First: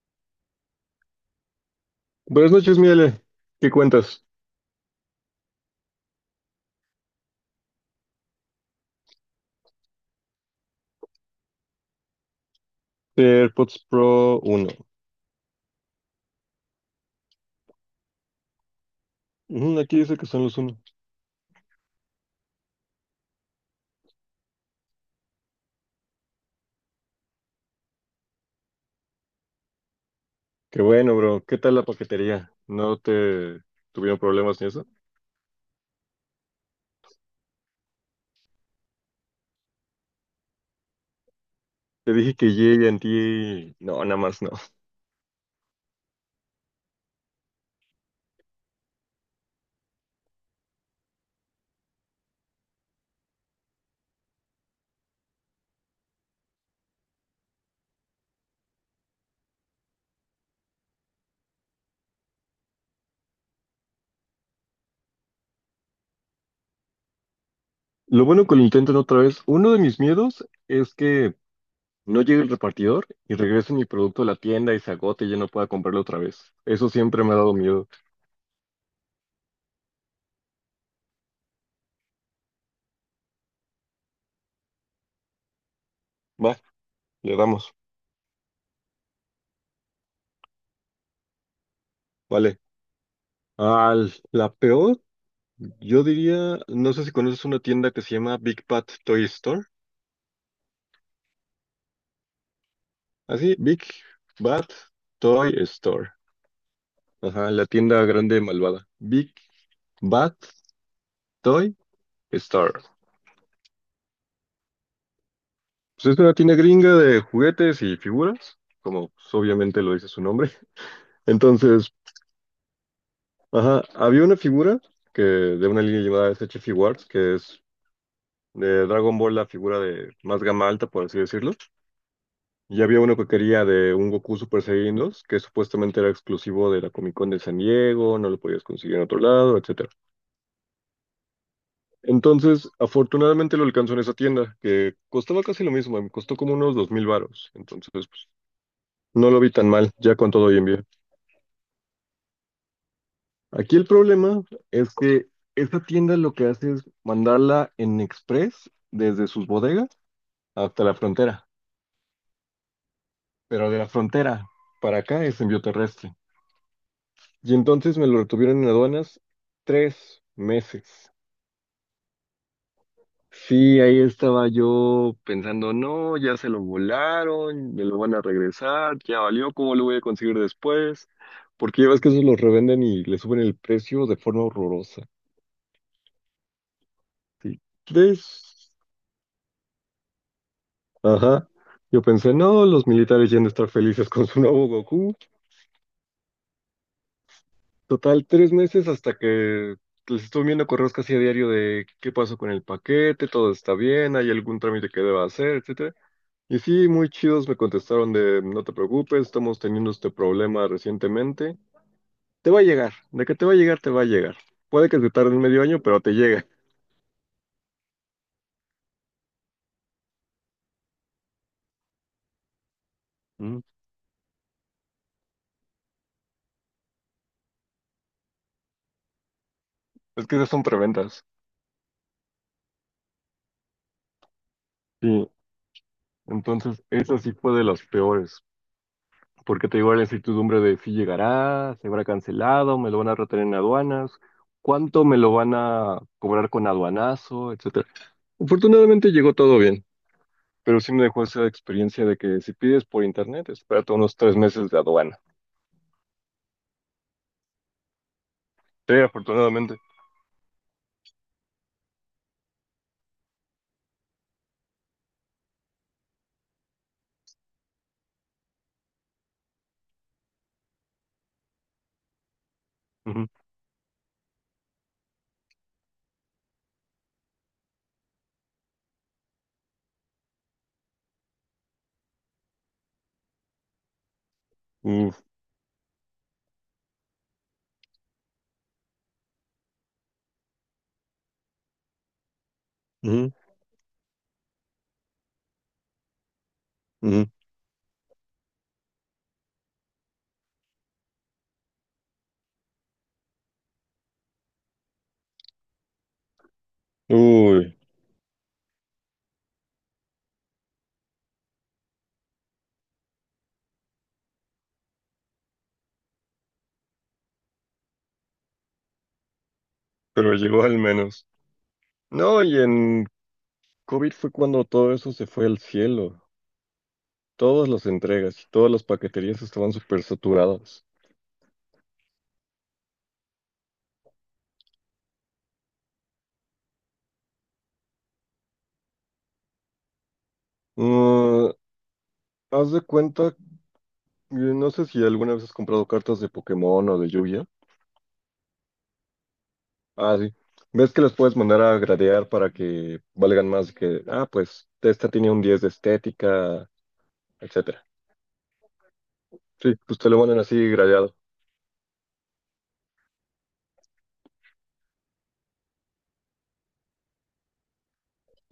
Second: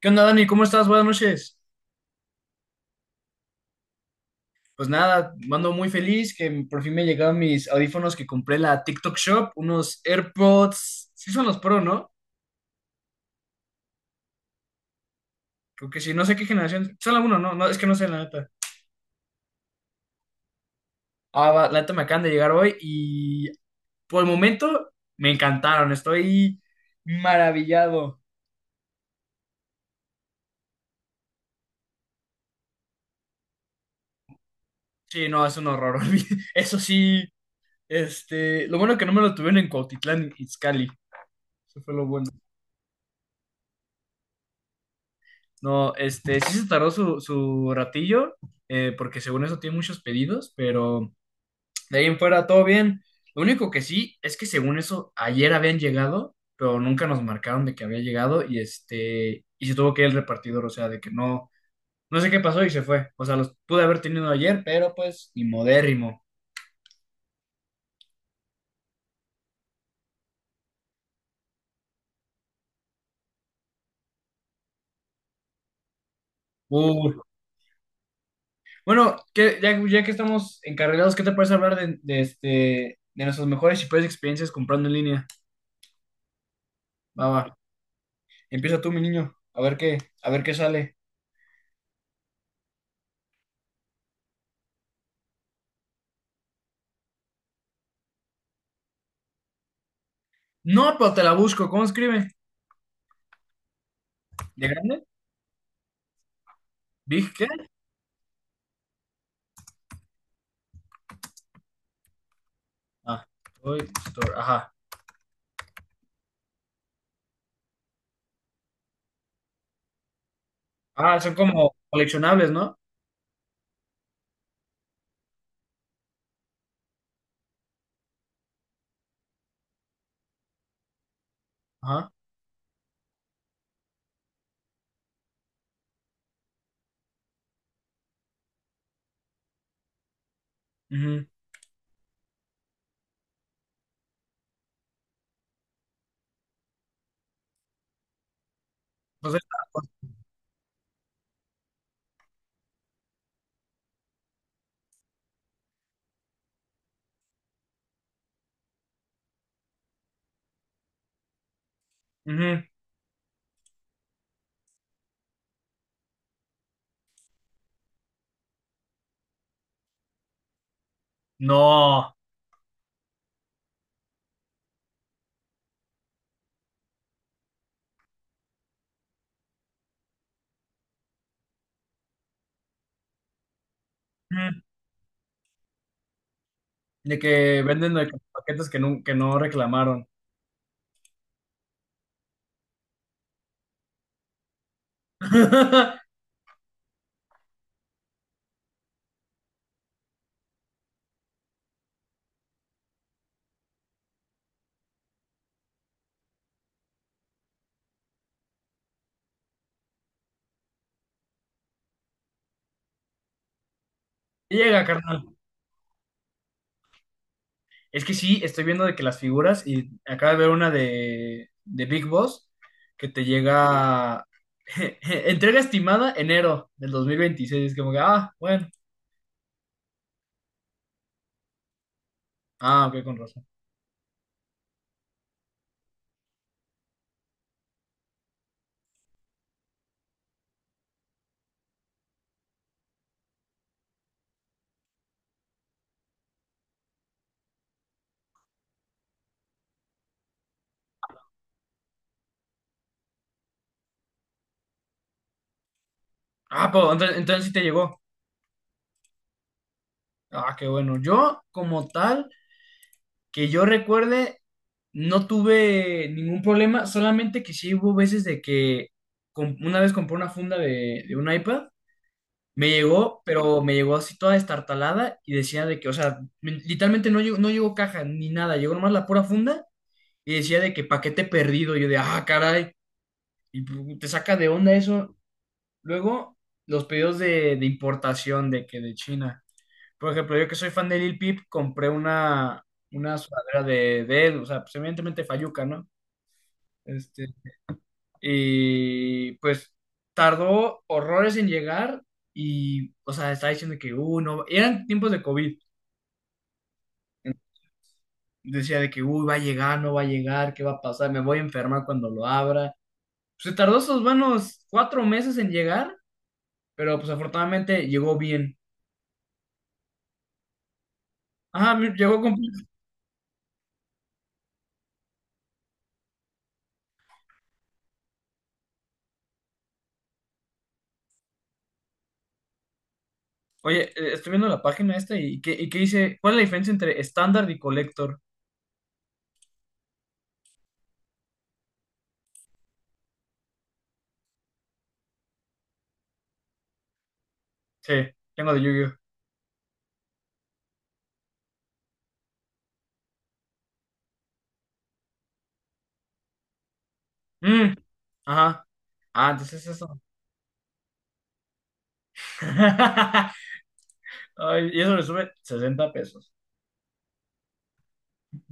¿Qué onda, Dani? ¿Cómo estás? Buenas noches. Buenas noches, Miele. ¿Qué cuentas? Pues nada, ando muy feliz que por fin me llegaron mis audífonos que compré en la TikTok Shop, unos AirPods. Sí son los Pro, ¿no? AirPods Pro uno. Creo que sí, no sé qué generación. Son algunos, ¿no? No, es que no sé, la neta. Ujú, aquí dice que son los uno. Ah, va, la neta me acaban de llegar hoy y por el momento me encantaron. Estoy maravillado. Qué bueno, bro. ¿Qué tal la paquetería? ¿No te tuvieron problemas ni eso? Sí, no, es un horror. Eso sí, este, lo bueno que no me lo tuvieron en Cuautitlán, Izcalli. Eso fue lo Te bueno. dije que ti no, nada más no. No, este, sí se tardó su ratillo, porque según eso tiene muchos pedidos, pero de ahí en fuera todo bien. Lo único que sí es que según eso ayer habían llegado, pero nunca nos marcaron de que había llegado y este, y se tuvo que ir el repartidor, o sea, de que no, no sé qué pasó y se fue. O sea, los pude haber tenido ayer, pero pues, y modérrimo. Lo bueno que lo intenten otra vez. Uno de mis miedos es que no llegue el repartidor y regrese mi producto a la tienda y se agote y ya no pueda comprarlo otra vez. Eso Uh. siempre me ha dado miedo. Bueno, que, ya, ya que estamos encarrilados, ¿qué te parece hablar de este, de nuestras mejores y peores experiencias comprando en línea? Va, Va, le va. damos. Empieza tú, mi niño. A ver qué sale. Vale. Ah, la peor. Yo diría, no sé si conoces una tienda que se llama Big Bad Toy Store. No, pero te la busco. ¿Cómo escribe? Así, Big Bad ¿De grande? Toy Store. ¿Big qué? Ajá, la tienda grande malvada. Big Bad Toy Store. Ah, Toy Store. Ajá. Pues es una tienda gringa de juguetes y figuras, como pues, obviamente lo dice su nombre. Ah, son como Entonces, coleccionables, ¿no? ajá, había una figura que, de una línea llamada SH Figuarts, que es de Dragon Ball, la figura de más gama alta, por así decirlo. Ajá. Y había uno que quería de un Goku Super Saiyan dos que supuestamente era exclusivo de la Comic Con de San Diego, no lo podías conseguir en otro lado, etcétera. Ujú. Entonces, afortunadamente lo alcanzó en esa tienda, que costaba casi lo mismo, me costó como unos 2000 varos. Entonces, pues, no Pues lo vi esta, tan pues, mal, ya con todo y envío. Aquí el problema es que esta tienda lo que hace es mandarla en express desde sus bodegas hasta la frontera, ujú. pero de la frontera para acá es envío terrestre. Y entonces me lo retuvieron en aduanas 3 meses. No. Sí, ahí estaba yo pensando, no, ya se lo volaron, me lo van a regresar, ya valió, ¿cómo lo voy a conseguir después? Porque ya ves que esos los revenden y le suben el precio de forma Ujú. horrorosa. De que Sí. venden de que paquetes Tres. que no reclamaron. Ajá. Yo pensé, no, los militares ya han de estar felices con su nuevo Goku. Total, 3 meses hasta que les estuve viendo correos casi a diario de qué pasó con el paquete, todo está bien, hay algún trámite que deba hacer, etcétera. Y sí, muy chidos me contestaron de no te preocupes, estamos teniendo este problema recientemente. Te va a llegar, de que te va a llegar, te va a llegar. Llega, Puede que te carnal. tarde medio año, pero te llega. Es que sí, estoy viendo de que las figuras, y acabo de ver una de Big Boss, que te Mm. llega entrega estimada enero del 2026. Es como que, ah, bueno, Es que esas son preventas. ah, ok, con razón. Sí, entonces esa sí fue de las peores, porque te digo la incertidumbre de si llegará, se habrá cancelado, me lo van a retener en aduanas, cuánto me lo van a cobrar con aduanazo, etcétera. Afortunadamente llegó todo bien, pero sí me dejó esa experiencia de que si pides por internet, espérate unos 3 meses de aduana. Ah, pues entonces sí te llegó. Sí, afortunadamente. Ah, qué bueno. Yo, como tal, que yo recuerde, no tuve ningún problema, solamente que sí hubo veces de que una vez compré una funda de un iPad. Me llegó, Ujú. pero me llegó así toda destartalada y decía de que, o sea, literalmente no llegó, caja ni nada, llegó nomás la pura funda y decía de que paquete perdido. Yo de, ah, caray, y te saca de onda eso. Uf, Luego, los pedidos de importación de que de China. Por ejemplo, yo que soy fan de Lil Peep, compré una ujú, sudadera de él, o sea, pues evidentemente Fayuca, ¿no? Este, ujú. y pues tardó horrores en llegar y, o sea, estaba diciendo que, no, eran tiempos de COVID. Uy, Decía de que, uy, va a llegar, no va a llegar, ¿qué va a pasar? Me voy a enfermar cuando lo abra. Se tardó esos buenos 4 meses en llegar, pero pues afortunadamente llegó bien. pero llegó al menos. Ajá, llegó con. No, y en COVID fue cuando todo eso se fue al cielo. Todas las entregas, todas las paqueterías estaban súper saturadas. Oye, estoy viendo la página esta y qué dice? ¿Cuál es la diferencia entre estándar y collector? Mm, haz de cuenta, no sé si alguna vez has comprado cartas de Pokémon o de Yu-Gi-Oh. Sí, tengo de Yu-Gi-Oh. Ah, sí. ¿Ves que las puedes mandar a gradear para que valgan más que, ah, pues esta tiene un 10 de estética, Mm, etcétera? ajá. Ah, entonces Sí, es pues eso. te lo mandan así gradeado. Ay, y eso le sube $60.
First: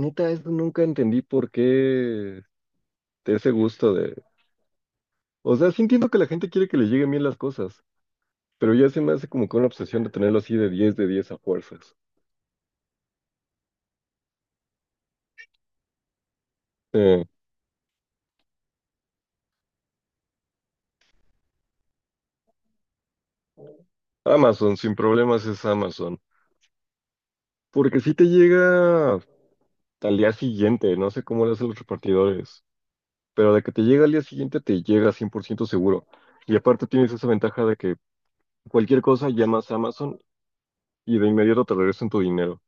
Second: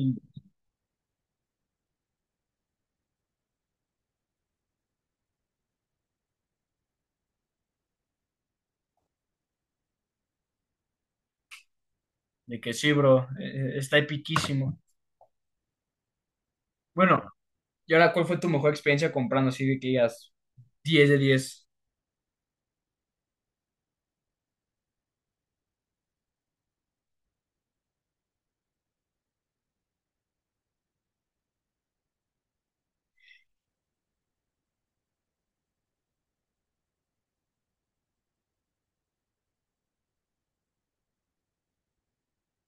Neta, eso nunca entendí por qué de ese gusto de... O sea, sí entiendo que la gente quiere que le lleguen bien las cosas, pero ya se me hace como que una obsesión de tenerlo así de diez a fuerzas. De que sí, bro, está epiquísimo. Bueno, Eh, y ahora, ¿cuál fue tu mejor experiencia comprando? Así de que digas 10 de 10. Amazon, sin problemas es Amazon. Porque si te llega... al día siguiente, no sé cómo lo hacen los repartidores, pero de que te llega al día siguiente te llega 100% seguro. Y aparte tienes esa ventaja de que cualquier cosa llamas a Amazon y de inmediato te regresan tu dinero.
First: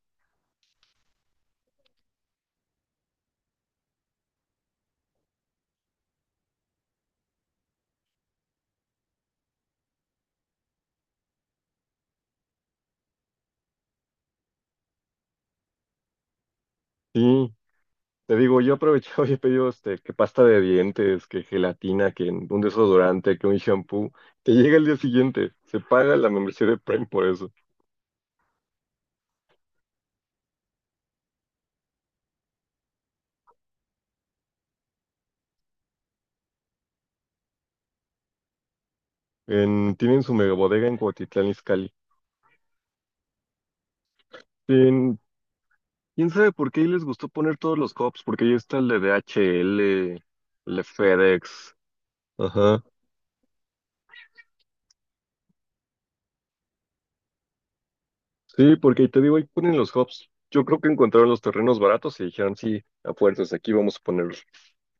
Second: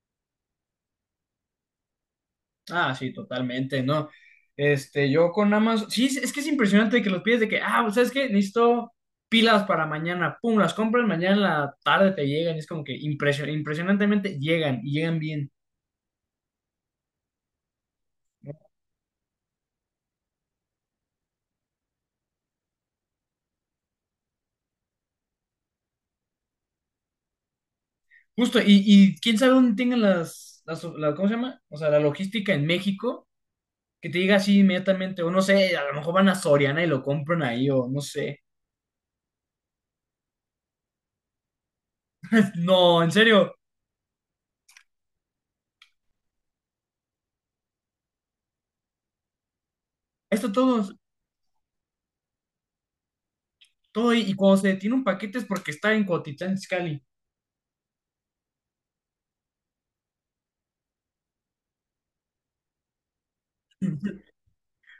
Ah, sí, totalmente, ¿no? Este, yo con Amazon, sí, es que es impresionante que los pides de que, ah, pues, ¿sabes qué? Necesito pilas para mañana, pum, las compras mañana en la tarde te llegan, y es como que impresionantemente llegan y llegan bien. Sí, te digo, yo aprovechaba y he pedido este, que pasta de dientes, que gelatina, que un desodorante, que un shampoo. Te llega al día siguiente, se paga la membresía de Prime por eso. Justo, y quién sabe dónde tengan ¿cómo se llama? O sea, la logística en México que te diga así inmediatamente, o no sé, a lo mejor van a Soriana y lo compran ahí, o no sé. Tienen su mega bodega en Cuautitlán Izcalli. No, en serio, Sí, ¿quién sabe por qué ahí les gustó poner todos los cops? Porque ahí está el de DHL, esto el de todo, FedEx. Ajá. todo, y cuando se detiene un paquete es porque está en Cuautitlán Izcalli. Sí, porque ahí te digo, ahí ponen los hubs. Yo creo que encontraron los terrenos baratos y dijeron, sí, a fuerzas, aquí vamos a ponerlos.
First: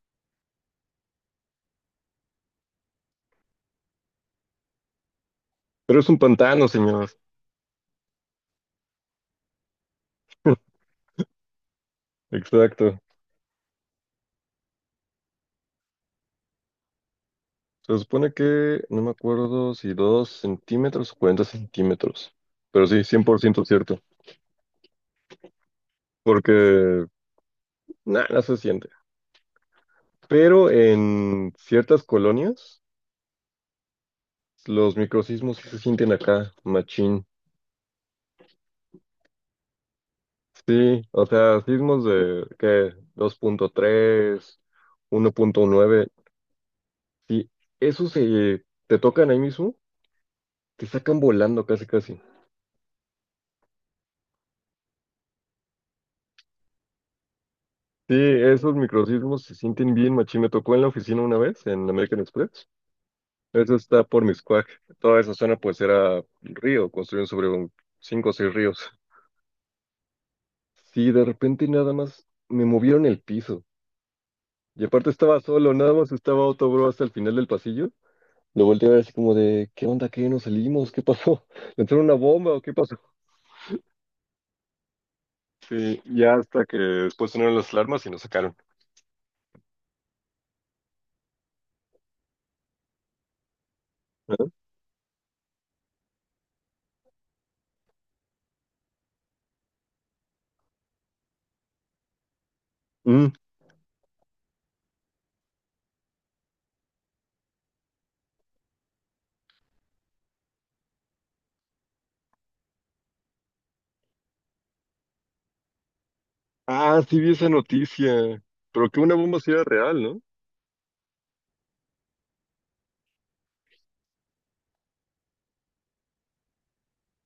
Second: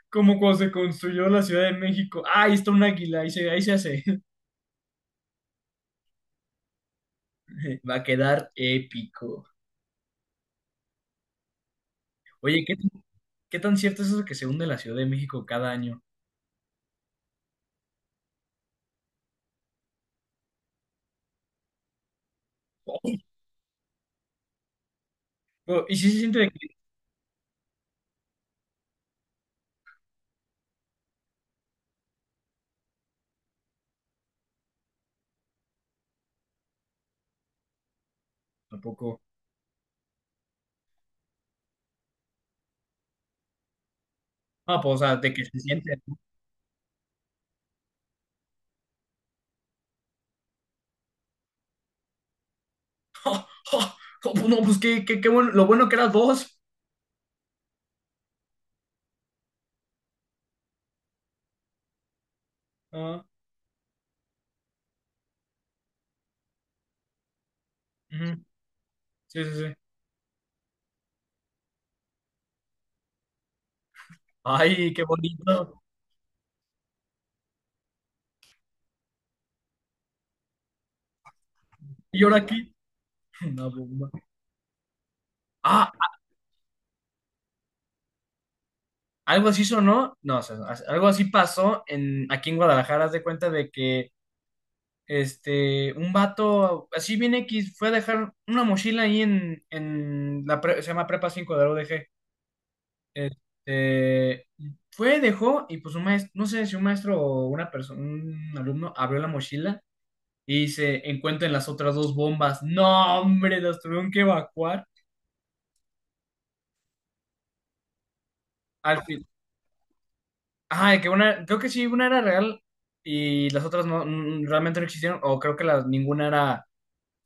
Como cuando se construyó la Ciudad de México. Ah, ahí está un águila, ahí se hace. Pero es un pantano, señor. Va a quedar épico. Oye, ¿qué, Exacto. qué tan cierto es eso que se hunde la Ciudad de México cada año? Se supone que, no me acuerdo si 2 cm o 40 cm. Pero sí, Oh, 100% cierto. oh, y si se siente de que. Porque nada, no se siente. Pero en ciertas colonias, los microsismos sí se sienten acá, machín. Tampoco. Sí, o sea, sismos de, ¿qué? 2.3, Ah, pues, o sea, de que se siente. 1.9. Sí, esos se te tocan ahí mismo, te sacan volando casi, casi. Oh, oh, oh, pues no, pues qué, qué, qué bueno, lo bueno que era dos. Sí, esos microsismos se sienten bien, machín. Me tocó en la oficina una vez, en American Express. Ah, Eso está por Miscuac. Toda esa zona, pues, era río, construyeron sobre un cinco o ujú. seis ríos. Sí, sí, sí. Sí, de repente nada más me movieron el piso. Y Ay, qué aparte estaba solo, bonito. nada más estaba otro bro hasta el final del pasillo. Lo volteé a ver así como de, ¿qué onda? ¿Qué? ¿Nos salimos? ¿Qué pasó? ¿Entró una ¿Y ahora bomba qué? o qué pasó? Una bomba. Ah, Sí, ya hasta que después sonaron las alarmas y nos sacaron. algo así sonó. No, o sea, algo así pasó aquí en Guadalajara. Haz de cuenta de que ¿Ah? este, un vato, así bien X, fue a dejar una mochila ahí se llama Prepa 5 de la UDG. Mm. Este, fue, dejó, y pues un maestro, no sé si un maestro o una persona, un alumno abrió la mochila y se encuentran las otras dos bombas. No, hombre, las tuvieron que evacuar. Ah, sí vi esa noticia. Pero que una bomba sí era real, ¿no? Ah, que una, creo que sí, una era real y las otras no, realmente no existieron, o creo que ninguna era,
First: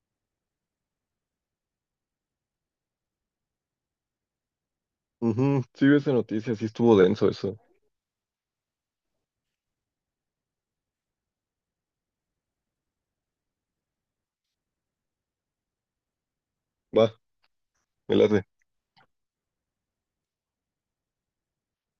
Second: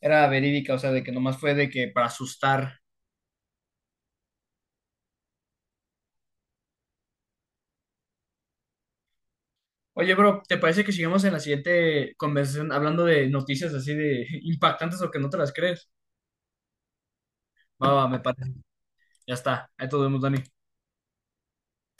era verídica, o sea, de que nomás fue de que para asustar. Ujú, sí, vi esa noticia, sí estuvo denso eso. Oye, bro, ¿te parece que sigamos en la siguiente conversación hablando de noticias así de impactantes o que no te las crees? Va, Va, va, me me late. parece. Ya está. Ahí todo vemos, Dani.